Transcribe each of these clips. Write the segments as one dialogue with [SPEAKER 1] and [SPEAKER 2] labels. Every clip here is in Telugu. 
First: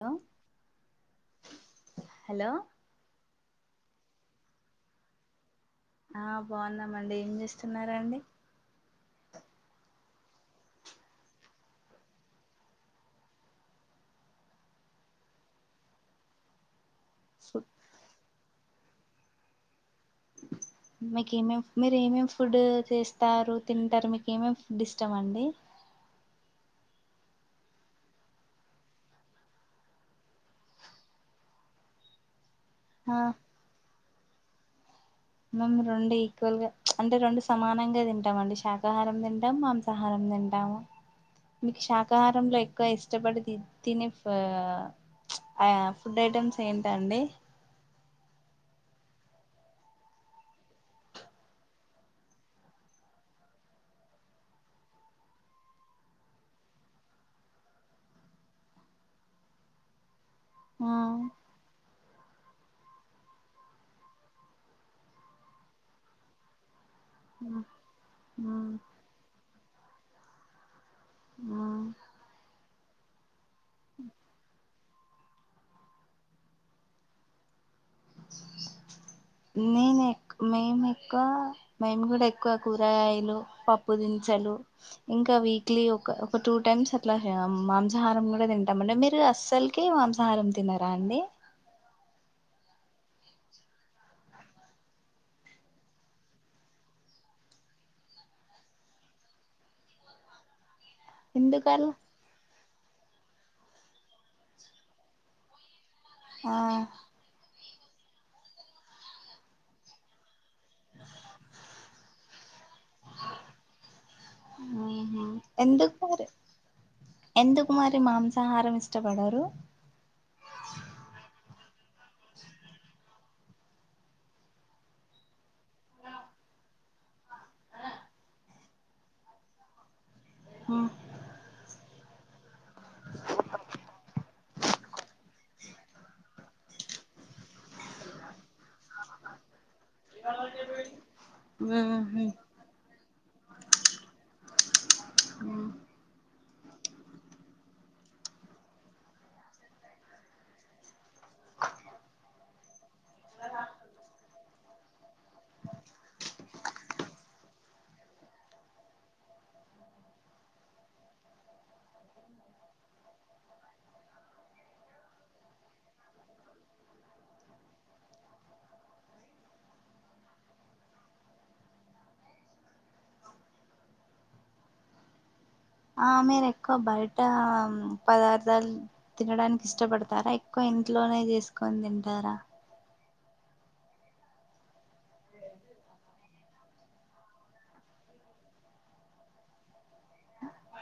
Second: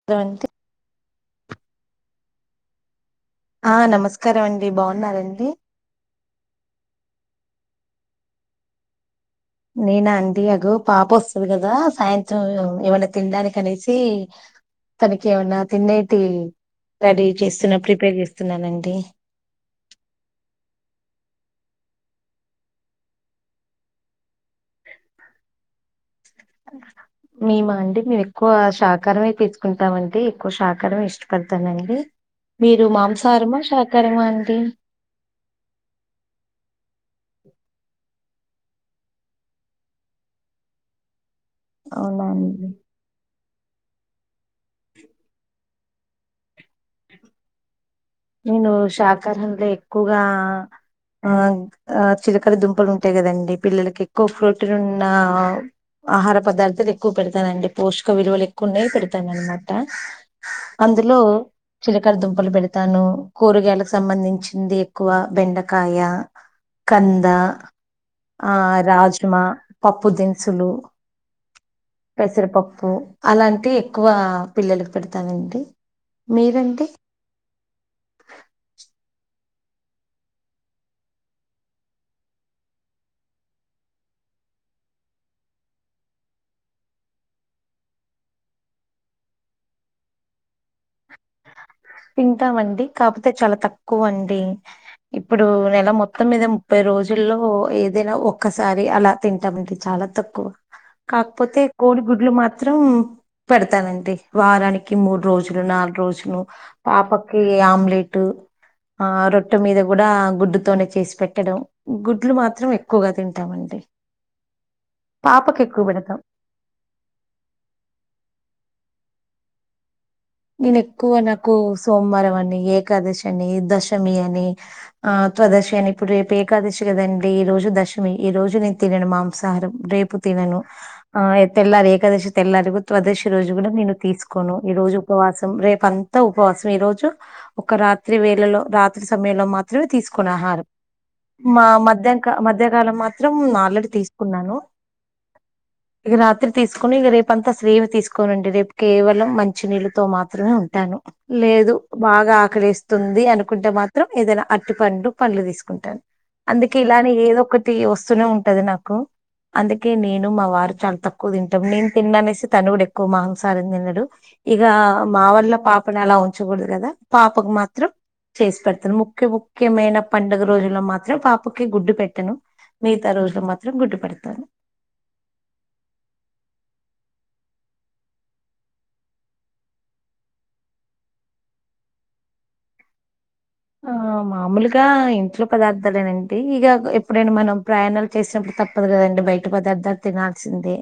[SPEAKER 1] లో
[SPEAKER 2] అండి
[SPEAKER 1] హలో
[SPEAKER 2] ఆ నమస్కారం అండి బాన్నారండి
[SPEAKER 1] ఆ బాన్నామండి ఏం చేస్తున్నారాండి
[SPEAKER 2] నేనాండి అగో పాప వస్తుంది కదా సాయంత్రం ఏమన్నా తినడానికి అనేసి తనకి ఏమన్నా తినేటి రెడీ
[SPEAKER 1] ఫుడ్
[SPEAKER 2] చేస్తున్నా ప్రిపేర్ చేస్తున్నానండి
[SPEAKER 1] మీకి ఏమేం మీరు ఏమేమి ఫుడ్ చేస్తారు తింటారు మీకి ఏమేమి ఫుడ్ ఇష్టం అండి
[SPEAKER 2] ఆ మేమా అండి మేము ఎక్కువ శాకారమే తీసుకుంటాం అండి ఎక్కువ శాకారంమే ఇష్టపడతానండి మీరు
[SPEAKER 1] ఆ
[SPEAKER 2] మాంసాహారమా శాకారమా అండి
[SPEAKER 1] మేము రెండు ఈక్వల్గా అంటే రెండు సమానంగా తింటామండి శాకాహారం తింటం మాంసాహారం తింటాము మీకి
[SPEAKER 2] అవునా
[SPEAKER 1] శాకాహారంలో
[SPEAKER 2] అండి
[SPEAKER 1] ఎక్కువ ఇష్టపడి తి తినే ఫ్ అయ ఫుడ్ ఐటెమ్స్ ఏంటండి
[SPEAKER 2] నేను శాకహరం లో ఎక్కువగా ఆ ఆ చిలకడ దుంపలు ఉంటయి కదండి పిల్లలకి ఎక్కువ ప్రోటీను ఉన్న ఆహార పదార్థాలు ఎక్కువ పెడతానండి పోషక విలువలు ఎక్కువ ఉన్నయి పెడతానాన్ నమాట
[SPEAKER 1] ఆ
[SPEAKER 2] అందులో చిలకడ దుంపలు పెడ్ తను కూరగాయలకు సంబంధించింది ఎక్కువ బెండకాయ కంద
[SPEAKER 1] ఆ
[SPEAKER 2] ఆ రాజుమా పప్పు దినుసులు
[SPEAKER 1] ఆ
[SPEAKER 2] పెసరపప్పు అలాంటి ఎక్కువ పిల్లలకు పెడతానండి మీరండి
[SPEAKER 1] నేను ఎ మేము ఎక్కువ మేము కూడా ఎక్కువ కూరగాయలు పప్పు దినసలు ఇంకా వీక్లీ ఒక ఒక టూ టైమ్స్ అట్లా మాంసాహారం కూడా తింటాం అండి మీరు అస్సలు కి మాంసాహారం తినరా అండి
[SPEAKER 2] తింటామండి కాపోతే చాలా తక్కువ అండి ఇప్పుడు నెల మొత్తం మీద ముప్పై రోజుల్లో ఏదైనా ఒక్కసారి అలా తింటామంటే చాలా తక్కువ కాకపోతే
[SPEAKER 1] ఎందుకలా
[SPEAKER 2] కోడి గుడ్లు మాత్రం పెడతానండి వారానికి మూడు రోజులు నాలుగు రోజులు
[SPEAKER 1] ఆ
[SPEAKER 2] పాపకి ఆమ్లెటు ఆ రొట్టే మీద కూడ గుడ్డు తోనే చేసి పెట్టడం గుడ్లు మాత్రం ఎక్కువగా తింటామండి
[SPEAKER 1] ఆహ
[SPEAKER 2] పాపకెక్కువ
[SPEAKER 1] ఎందుకు
[SPEAKER 2] పెడతాం.
[SPEAKER 1] మరి ఎందుకు మరి మాంసాహారం ఇష్టపడరు
[SPEAKER 2] నేను ఎక్కువ నాకు సోమవారం అని ఏకాదశి అని దశమి అని ఆ తవాదశి అని ఇప్పుడు రేపు ఏకాదశి కదండి ఈ రోజు దశమి ఈ రోజు నేను తినను మాంసహరం రే పు తినను ఆ తెల్లారి ఏకాదశి తెల్లారి ఉత్వదశి రోజు కూడా నేను తీసుకోను ఈ రోజు ఉపవాసం రేపు అంత ఉపవాసం ఈ రోజు ఒక రాత్రి వేళలో రాత్రి సమయంలో మా త్రమే తీసుకును ఆహారం మా
[SPEAKER 1] ఉహు
[SPEAKER 2] మధ్యక మధ్యకాలం మాత్రం ఆల్రెడీ తీసుకున్నాను
[SPEAKER 1] ఉమ్
[SPEAKER 2] ఇగ రాత్రి తీసుకొని ఇగ రేపంతా స్రేవ తీసుకోనండి రేపు కేవలం మంచినీళ్ళు తో మాత్రమే ఉంటాను లేదు బాగా ఆకలేస్తుంది అనుకుంటే మాత్రం ఏదైనా అట్టి పండు పండ్లు తీసుకుంటాను అందుకే ఇలానే ఏదో ఒకటి వస్తూనే ఉంటది నాకు అందుకే నేను మా వారు చాలా తక్కువ తింటాం నేను తిన్నా అనేసి తను కూడా ఎక్కువ మాంసారం తినడు ఇగ మా వాళ్ళ పాపని అలా ఉంచకూడదు కదా పాపకు మాత్రం చేస్పెడతాను ముఖ్య ముఖ్యమైన పండుగ రోజుల్లో మాత్రం పాపకి గుడ్డు పెట్టను మిగితా రోజు మాత్రం గుడ్టుపెడ్తాను
[SPEAKER 1] ఆ మీరెక్కువ బయ్టా పదార్థాలు తినడానికి ఇష్టపడ్తారా ఎక్కువ ఇంట్లోనే చేస్కొని తింటారా
[SPEAKER 2] ఆ మామూల్గా ఇంట్లో పదార్థాలేనాండి ఇగ ఎప్పుడైనా మనం ప్రయాణాలు చేసినప్పుడు తప్పదు కదండి బయ్ట పదర్థలు తినాల్సిందే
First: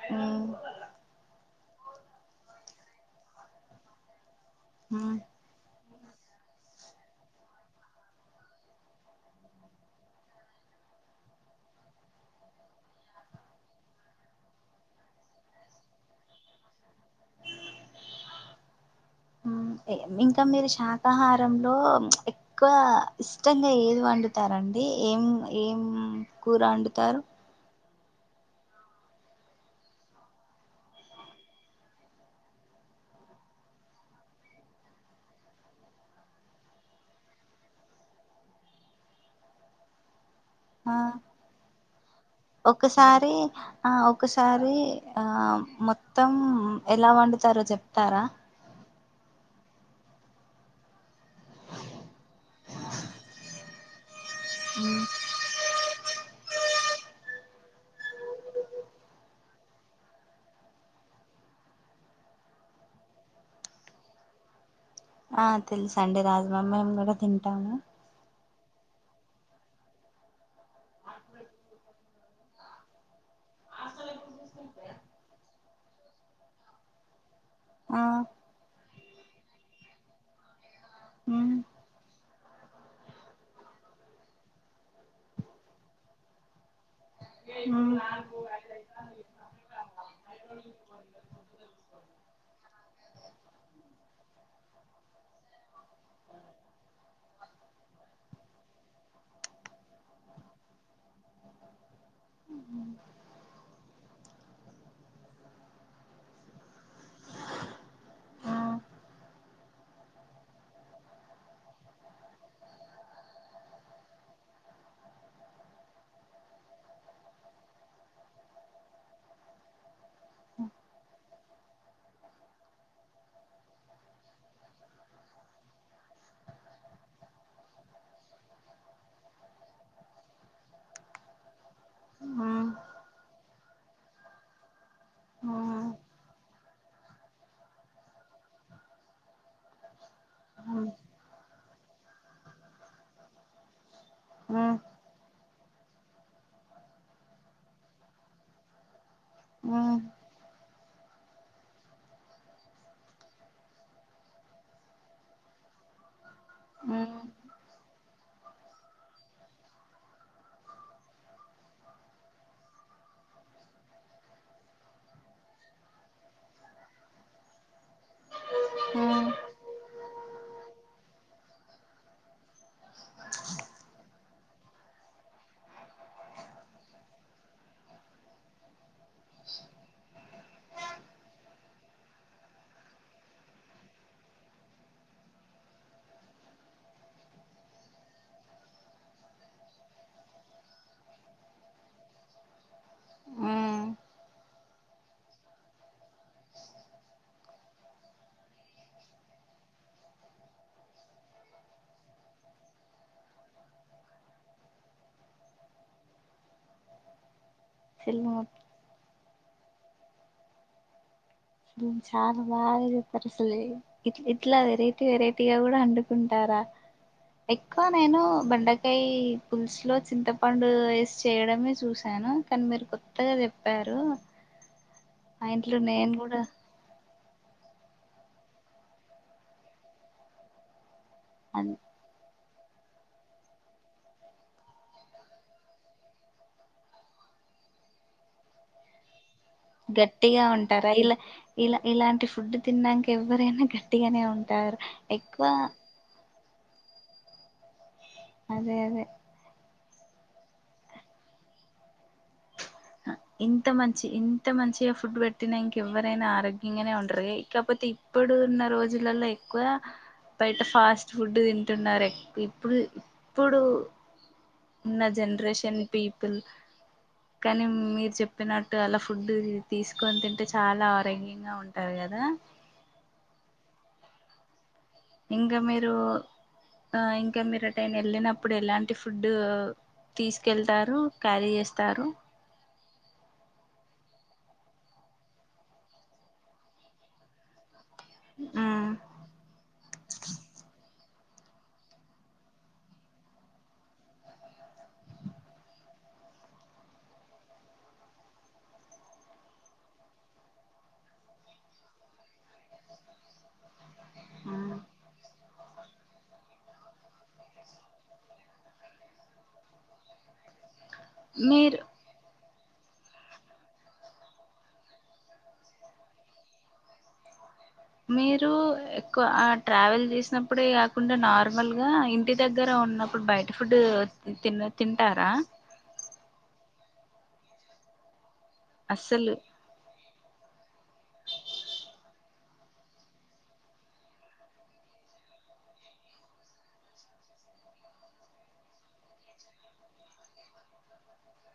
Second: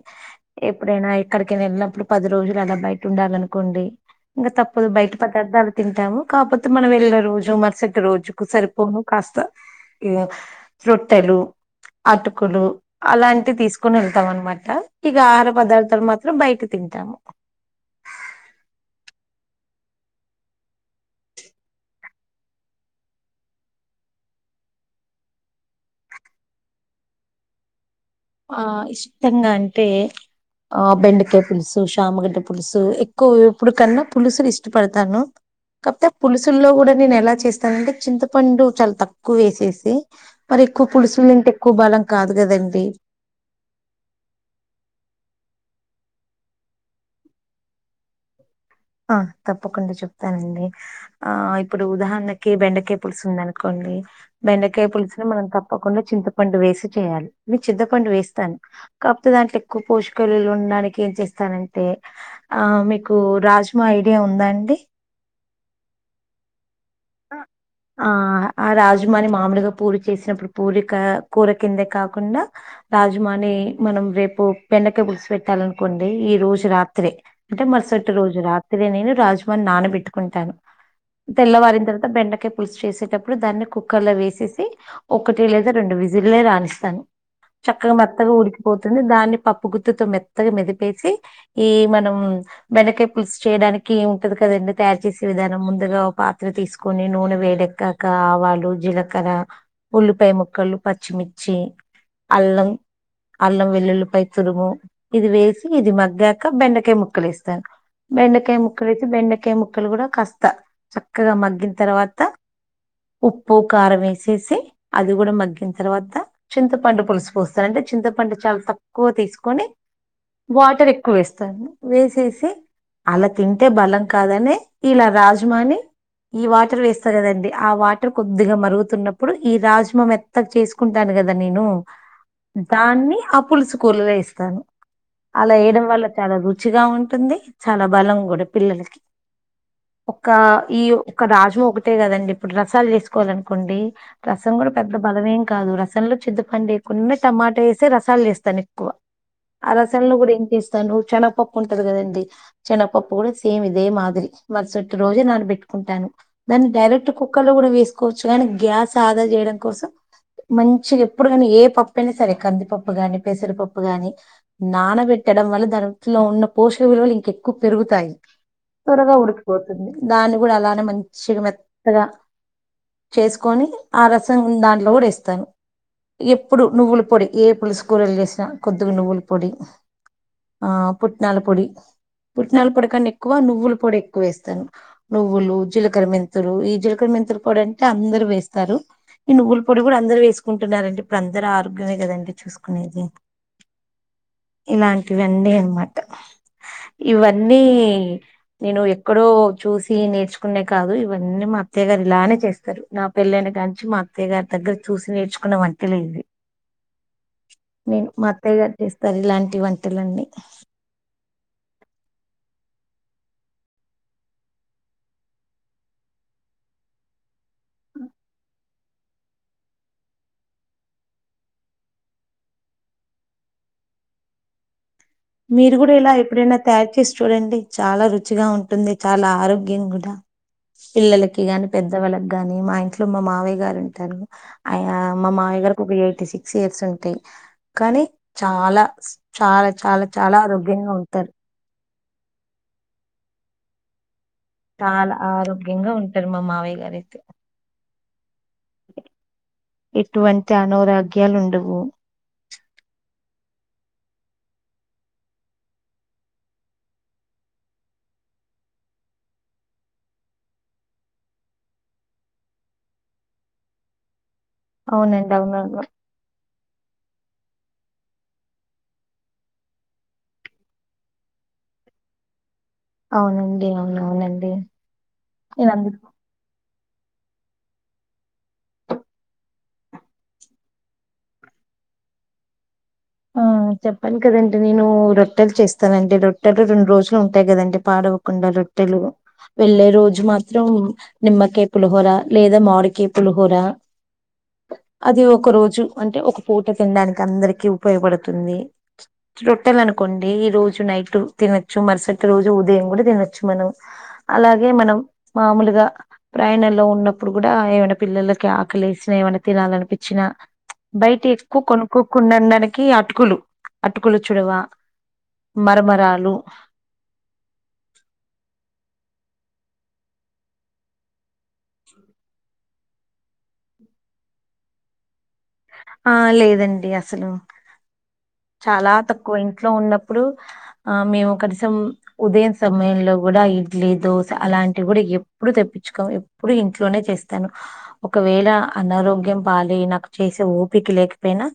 [SPEAKER 2] ఎప్పుడైనా ఎక్కడికైనా వెళ్ళినప్పుడు పది రోజులు అలా బయ్టుండాలనుకోండి ఇంగ తప్పదు
[SPEAKER 1] ఉ ఉ
[SPEAKER 2] బయట పదర్థాలు తింటాము కాకపోతే మనం వెళ్ళిన రోజు మరుసటి రోజు రోజుకు సరిపోను కాస్త ఈ రోట్టెలు అటుకులు అలాంటి తీస్కొని వెళ్తాం అనమాట ఇగ ఆహార పదార్థాలు మాత్రం బయ్ట తింటాము
[SPEAKER 1] ఉహ్ ఇంకా మీరు శాకాహారంలో ఎ ఎక్కువ ఇష్టంగా ఏది వండుతారండి ఏం ఏం కూర అండుతారు
[SPEAKER 2] ఆ ఇష్టంగా అంటే ఆ బెండకాయ పులుసు శామగడ్డ పులుసు ఎక్కువ ఎప్పుడు కన్నా పులుసులు ఇష్టపడ్తాను కాకపోతే పులుసుల్లో కూడా నేను ఎలా చేస్తానంటే చింతపండు చాలా తక్కువేసేసి మరి ఎక్కువ
[SPEAKER 1] ఆ
[SPEAKER 2] పులుసులుంటే ఎక్కువ బలం కాదు కదండి
[SPEAKER 1] అదీ ఆ ఒకసారి ఆ మొత్తం ఎలా వండుతారో చెప్తారా
[SPEAKER 2] ఆ తప్పకుండా చెప్తానండి. ఆ ఇప్పుడు ఉదాహర్ణకి బెండకాయ పులుసు ఉంది అనుకోండి బెండకాయ పులుసు ని మనం తప్ప. తప్పకుండా చింతపండు వేసి చేయాలి మీరు చింతపండు వేస్తార. కాకపోతే దాంట్లో ఎక్కువ పోషకాలులుండడానికి ఏం చేస్తానంటే ఆ మీకు రాజు. మా ఐడియా ఉందా అండి.
[SPEAKER 1] ఆ తెల్సండి రాజ్మ మేము కూడా
[SPEAKER 2] ఆ
[SPEAKER 1] తింటాము.
[SPEAKER 2] ఆ ఆ రాజమాని మామూల్గా పూరి చేసినప్పుడు పూరిక కూర కిందే కాకుండా. రాజ్మాని మనం రేపు బెండకయ పులుసు పెట్టాలనుకోండి ఈ రోజు రాత్రే. అంటే
[SPEAKER 1] ఆ
[SPEAKER 2] మరుసటి రోజు రాత్రే నేను రాజ్మాని నానబెట్టుకుంటాను
[SPEAKER 1] మ్మ్
[SPEAKER 2] తెల్లవారింత. బెండకాయ పులుసు చేసేటప్పుడు దాన్ని కుక్కర్లో వేసేసి. ఒకటి లేదా రెండు విజుల్లే రానిస్తాను. చక్కగా
[SPEAKER 1] మ్మ్
[SPEAKER 2] మెత్తగా ఉడ్కిపోతుంది దాన్ని పప్పు గుత్తితో మెత్తగా మెదిపేసి. ఏ మనం. బెండకాయ పులుసు చేయ్డానికి ఏముంటది కదండి తయారు చేసే విధానం ముందుగా ఓ పాత్ర తీస్కు. కొని నూనె వేడెక్కకా ఆవాలు, జీలకర. ఉల్లిపాయ ముక్కలు పచ్చిమిర్చి, అల్లం. అల్లం వెల్లుల్లిపై తురుము ఇది వేసి ఇది మగ్గాక బెండకాయ ముక్కలేస్తాను. బెండకాయ ముక్కలైతే బెండకాయ ముక్కలు కూడా కాస్తా చక్కగా మగ్గిన్తర్వాత. ఉప్పు కారం వేసేసి అది కూడా మగ్గిన తర్వాత. చింతపండు పులుసు పోస్తారు అంటే చింతపండు చాలా తక్కువ తీస్కొని. వాటర్ ఎక్కువ వేస్తాను వేసేసి. అలా తింటే బలం కాదనే ఇలా రాజ్మాని. ఈ వాటర్ వేస్తా కదండి ఆ వాటర్ కొద్దిగా మరుగుతున్నప్పుడు ఈ రాజ్మ మెత్తగా చేసు. కుంటాను కదా నేను
[SPEAKER 1] మ్మ్
[SPEAKER 2] దాన్ని ఆ పులుసు కూరలో ఎస్తాను. అలా వయడం
[SPEAKER 1] మ్మ్
[SPEAKER 2] వల్ల చాలా రుచిగా ఉంటుంది చాలా బలం కూడా పిల్లలకి. ఒక ఈ
[SPEAKER 1] మ్మ్
[SPEAKER 2] ఒక రాజ్మ ఒకటే కదండి ఇప్పుడు రసాలు చేస్కోవాల అనుకోండి రసం కూడా పెద్ద. బలమేం కాదు రసంలో చింతపండేయకుండ టమాటా వేసి రసాలు చేస్తారు ఎక్కువ. ఆ
[SPEAKER 1] మ్మ్
[SPEAKER 2] రసాలను కూడా ఏం చేస్తాను శనగపప్పు ఉంటది కదండీ. చెనపప్పు కూడా సేమ్ ఇదే మాదిరి మర్సటి రోజగ నానబెట్టుకుంటాను. దాన్ని
[SPEAKER 1] మ్మ్
[SPEAKER 2] డైరెక్ట్ కుక్కర్ లో కూడా వేసుకోవచ్చు కానీ గ్యాస్ ఆదా చేయడం కోసం. మంచిగా ఎప్పుడు కాని ఏ పప్పైనా సరే కందిపప్పు గాని పెసరిపప్పు గాని. నానబెట్టడం వల్ల దానిట్లో ఉన్న పోషక విలువలు ఇంకెక్కువ పెరుగుతాయి. త్వరగా ఉడికిపోతుంది దాన్ని కూడా అలానే మంచిగా మెత్తగా. చేసుకొని ఆ రసం దాంట్లో కూడా ఏస్తాను. ఎప్పుడు నువ్వుల పొడి ఏ పులుసు కూరలు చేసినా కొద్దిగా నువ్వుల పొడి. ఆ పుట్నాల పొడి. పుట్నాల పొడికని ఎక్కువ నువ్వులు పొడి ఎక్కువ వేస్తాను నువ్వులు. జీలకర మెంతులు ఈ జీలకర మెంతులు కూడా అంటే అందరు వేస్తారు. ఈ నువ్వుల పొడి కూడా అందరు వేసుకుంటన్నారండి ఇప్పుడు అందరూ ఆరోగ్యమే కదండి. చూసుకునేది
[SPEAKER 1] మ్మ్
[SPEAKER 2] ఇలాంటివి అన్నీ అనమాట. ఇవన్నీ నేను ఎక్కడో చూసి నేర్చు. ఉండే కాదు ఇవన్నీ మా అత్తయ్య గారు ఇలానే చేస్తారు నా పెళ్లాయిని కాంచి మా అత్తయ్య గారు. దగ్గర చూసి నేర్చుకున్న వంటలే. నేను మా
[SPEAKER 1] మ్మ్
[SPEAKER 2] అత్తయ్య గరు చేస్తారు ఇలాంటి వంటలన్నీ.
[SPEAKER 1] హమ్ చాలా బాగా చెప్పరసలే ఇట్ ఇట్లా వెరైటీ వెరైటీగా కూడా వండుకుంటారా ఎక్కువ నేను బెండకాయ పుల్సు లో చింతపండు వేసి చేయడమే చూశాను కానీ మీరు కొత్తగా చెప్పారు మా
[SPEAKER 2] మీరు
[SPEAKER 1] ఇంట్లో
[SPEAKER 2] కూడా ఇలా
[SPEAKER 1] నేను
[SPEAKER 2] ఎప్పుడైనా తయారు చేసి చూడండి చాలా రుచిగా ఉంటుంది చాలా ఆరోగ్యం కూడా పిల్లలకి కి గాని
[SPEAKER 1] అన్-
[SPEAKER 2] పెద్ద వాళ్ళకి గాని మా ఇంట్లో మా మావయ్య గారు అంటారు అయ మా మామయ్యా గారికి ఒక ఎయిట్ సిక్స్ ఇయర్స్ ఉంటాయి కానీ చాలా చాలా చాలా
[SPEAKER 1] గట్టిగా ఉంటారా
[SPEAKER 2] ఆరోగ్యంగా
[SPEAKER 1] ఇలా
[SPEAKER 2] ఉంటారు
[SPEAKER 1] ఇలా ఇలాంటి ఫుడ్ తినడానికి ఎవ్వరైనా గట్టిగానే ఉంటారు
[SPEAKER 2] చాలా
[SPEAKER 1] ఎక్కువ
[SPEAKER 2] ఆరోగ్యంగా మా మామయ్య గారైతే
[SPEAKER 1] అదే అదే
[SPEAKER 2] ఎటువంటి అనారోగ్యాలు ఉండవు
[SPEAKER 1] ఇంత మంచి ఇంత మంచిగా ఫుడ్ పెట్టినా ఇంక ఎవ్వరైనా ఆరోగ్యంగానే ఉంటరె కాకపోతే ఇప్పుడు ఉన్న రోజులలో ఎక్కువ బయట ఫాస్ట్ ఫుడ్ తింటున్నారే ఇప్పు ఇప్పుడు ఇప్పుడు ఉన్న
[SPEAKER 2] అవునండి
[SPEAKER 1] జనరేషన్
[SPEAKER 2] అవునవును
[SPEAKER 1] పీపుల్ కానీ మీరు చెప్పినట్టు అలా ఫుడ్ తీసుకొని తింటే చాలా ఆరోగ్యంగా ఉంటారు కదా
[SPEAKER 2] అవునండి అవునవునండి
[SPEAKER 1] ఇంకా
[SPEAKER 2] నేను
[SPEAKER 1] మీరు
[SPEAKER 2] అందుకు
[SPEAKER 1] ఇంకా మీరు ఏటైనా వెళ్ళినప్పుడు ఎలాంటి ఫుడ్డు తీసుకెళ్తారు క్యారీ చేస్తారు
[SPEAKER 2] ఆ చెప్పను కదండి నేను రొట్టెలు చేస్తానండి రొట్టెలు రెండు రోజులు ఉంటాయి కదండి పాడవవ్వు కుండా రొట్టెలు వెళ్లేే రోజు మాత్రం నిమ్మకాయ పులిహోర లేదా మామిడికాయ పులిహోర అది ఒక రోజు అంటే ఒక పూట తినడానికి అందరికి ఉపయోగపడుతుంది రొట్టెలనుకోండి ఈ రోజు నైట్ తినొచ్చు మరుసటి రోజు ఉదయం కూడా తినొచ్చు మనం అలాగే మనం మామూలుగా ప్రయాణంలో ఉన్నప్పుడు కూడా ఏమైనా పిల్లలకి ఆకలి ఏసినా ఏమైనా తినాలనిపించినా బయట ఎక్కువ
[SPEAKER 1] మీరు
[SPEAKER 2] కొనుక్కోకుండా డానికి అటుకులు అటుకులు చుడవ మరమరాలు
[SPEAKER 1] మీరు ఎక్కువ ట్రావెల్ చేసినప్పుడే కాకుండా నార్మల్ గా ఇంటి దగ్గర ఉన్నప్పుడు బయట ఫుడ్ తిం తింటారా
[SPEAKER 2] ఆ లేదండి అసలు చాలా
[SPEAKER 1] అస్సలు
[SPEAKER 2] తక్కువ ఇంట్లో ఉన్నప్పుడు ఆ మేము కనీసం ఉదయం సమయంలో గుడా ఇడ్లీ దోశ అలాంటివి గూడా ఎప్పుడు తెప్పించుకోం ఎప్పుడు ఇంట్లోనే చేస్తాను ఒకవేళ అనారోగ్యం పాలైనా నాకు చేసే ఓపికి లేకపోయినా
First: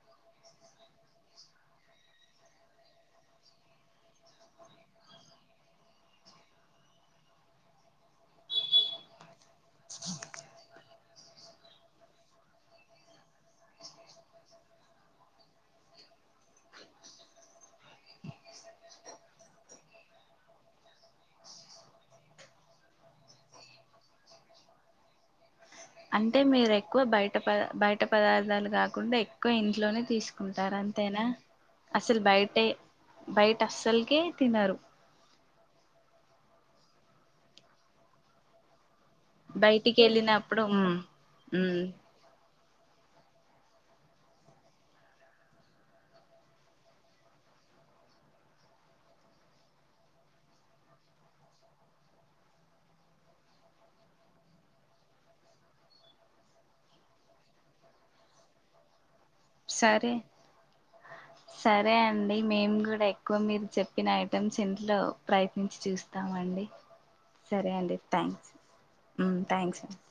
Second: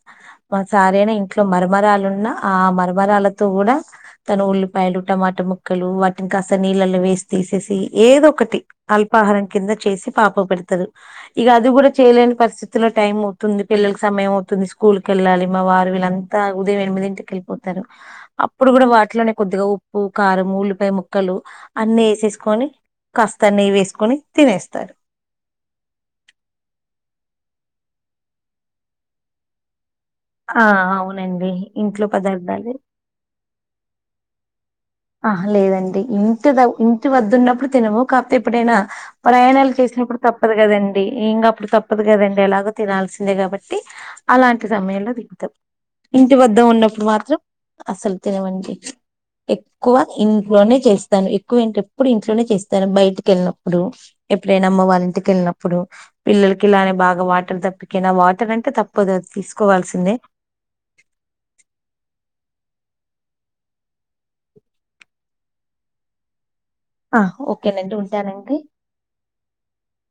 [SPEAKER 2] మా సారైనా ఇంట్లో మరమరాలున్న ఆ మరమరాలతో గూడా తను ఉల్లిపాయలు టమాటా ముక్కలు వాటిని కాస్త నీళ్ళలో వేసి తీసేసి ఏదొ ఒకటి అల్పాహారం కింద చేసి పాపకు పెడతారు ఇగ అది గుడా చేయలేని పరిస్థితిలో టైం అయితుంది పిల్లలకి సమయం అవుతుంది స్కూల్ కేళ్ళాలి మా వారు వీళ్ళు త ఉదయం ఎనిమిదింటికి వేళ్ళిపోతారు అప్పుడు గూడ వాటిలోనే కొద్దిగా ఉప్పు కారం ఉల్లిపాయ ముక్కలు అన్నీ వేసేసుకొని కాస్తా నెయ్యి వేసుకొని తినేస్తారు
[SPEAKER 1] అంటే మీరు ఎక్కువ బయట పద బయట పదార్థాలు కాకుండా ఎక్కువ ఇంట్లోనే తీస్
[SPEAKER 2] ఆ
[SPEAKER 1] కుంటారు అంతేనా
[SPEAKER 2] అవునండి ఇంట్లో
[SPEAKER 1] అసలు బయటే
[SPEAKER 2] పదార్థాలు
[SPEAKER 1] బయట అస్సలుకే తినరు
[SPEAKER 2] ఆహ లేదండి ఇంటి ద ఇంటి వదున్నప్పుడు తినము కాపోతే ఎప్పుడైనా ప్రయాణాలు
[SPEAKER 1] బయటికి
[SPEAKER 2] చేసినప్పుడు తప్పదు
[SPEAKER 1] వెళ్ళినప్పుడు మ్మ్
[SPEAKER 2] గదండి ఇంకా అప్పుడు
[SPEAKER 1] మ్మ్
[SPEAKER 2] తప్పదు గదండి ఎలాగో తినాల్సిందే కాబట్టి అలాంటి సమయంలో దిగుతాం ఇంటి వద్ద ఉన్నప్పుడు మాత్రం అసలు తినమండి ఎ ఎక్కువ ఇంట్లోనే చేస్తాను ఎక్కువ ఇంట ఎప్పుడు ఇంట్లోనే చేస్తాను బయటికి ఎళ్ళినప్పుడు ఎప్పుడైనా అమ్మ వాళ్ళ ఇంటికేళ్ళినప్పుడు పిల్లలకి ఇలానే బాగా వాటర్ తప్పికనా వాటర్ అంటే తప్పదు తీసు
[SPEAKER 1] సరే సరే అండి మేం కూడా ఎక్కువ మీరు చెప్పిన ఐటమ్స్ ఇంట్లో ప్రయత్నించి చూస్తామండి
[SPEAKER 2] ఆ
[SPEAKER 1] సరే
[SPEAKER 2] ఓకేనండి
[SPEAKER 1] అండి థ్యాంక్స్
[SPEAKER 2] ఉంటానండి
[SPEAKER 1] ఉమ్ థ్యాంక్స్ అండి